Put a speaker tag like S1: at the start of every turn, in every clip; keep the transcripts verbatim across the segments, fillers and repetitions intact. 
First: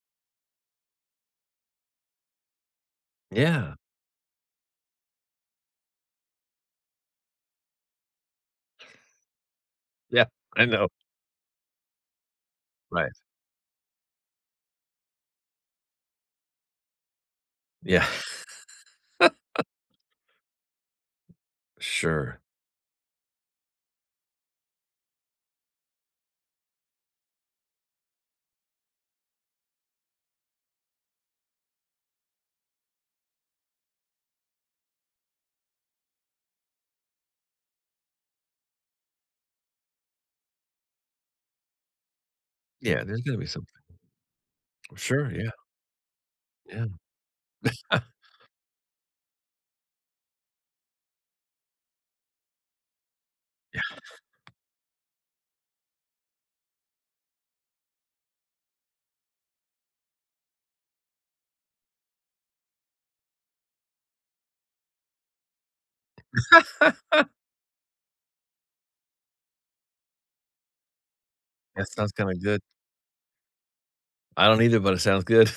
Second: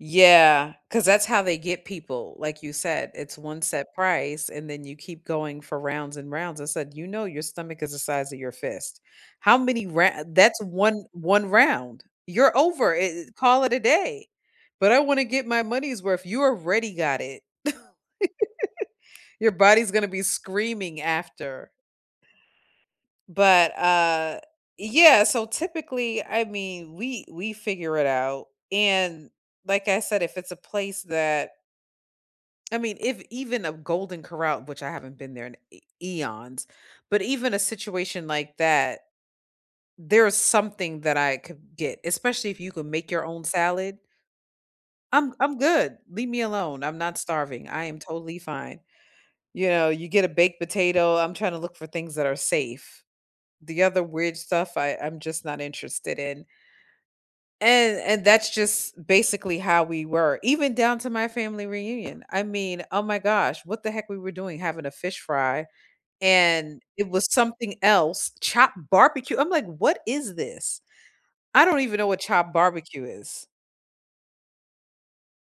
S1: Yeah, 'cause that's how they get people, like you said, it's one
S2: Yeah.
S1: set price and then you keep going for rounds and rounds, I said, "You know, your stomach is the size of your fist. How many ro"
S2: Yeah,
S1: that's
S2: I know.
S1: one one round, you're over
S2: Right.
S1: it it, call it a day, "But I wanna get my money's worth." "You already got it."
S2: Yeah.
S1: Your body's gonna be screaming after.
S2: Sure.
S1: But, uh, yeah, so typically I mean we we figure it out and, like I said, if it's a place that I mean, if even a Golden Corral- which I haven't been there in e eons- but even a situation like that, there is something that I could get, especially if you could
S2: Yeah,
S1: make
S2: there's
S1: your
S2: gonna
S1: own
S2: be something.
S1: salad
S2: Sure,
S1: I'm
S2: yeah.
S1: I'm good, leave me alone,
S2: Yeah.
S1: I'm not starving, I am totally fine. You know, you get a baked potato, I'm trying to look for things that are safe. The
S2: Yeah.
S1: other weird stuff I I'm just not interested in. And and that's just basically how we were, even down to my family reunion. I mean, oh my gosh, what the heck we were doing having a fish fry, and it was something else, chopped barbecue, I'm like, "What is this?" I don't
S2: That
S1: even know
S2: sounds
S1: what
S2: kinda
S1: chopped
S2: good.
S1: barbecue is.
S2: I don't either, but it sounds good.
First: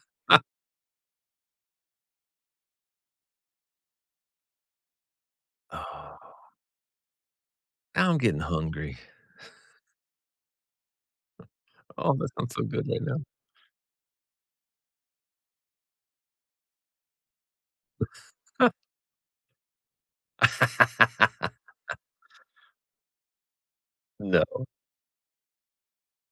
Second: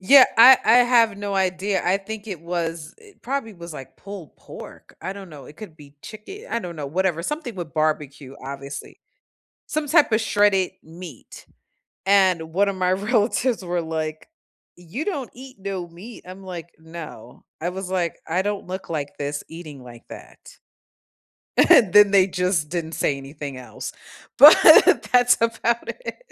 S1: Yeah, I I have no idea, I think it was it probably was, like, pulled pork, I don't know, it could be
S2: Oh.
S1: chicken, I don't know whatever something with
S2: Now I'm
S1: barbecue,
S2: getting hungry.
S1: obviously. Some type of shredded meat,
S2: Oh, that
S1: and
S2: sounds so
S1: one of
S2: good
S1: my
S2: right now.
S1: relatives were like, "You don't eat no meat," I'm like, "No." I was like, "I don't look like this eating like that." And then they just didn't say anything else, but
S2: No.
S1: that's about it.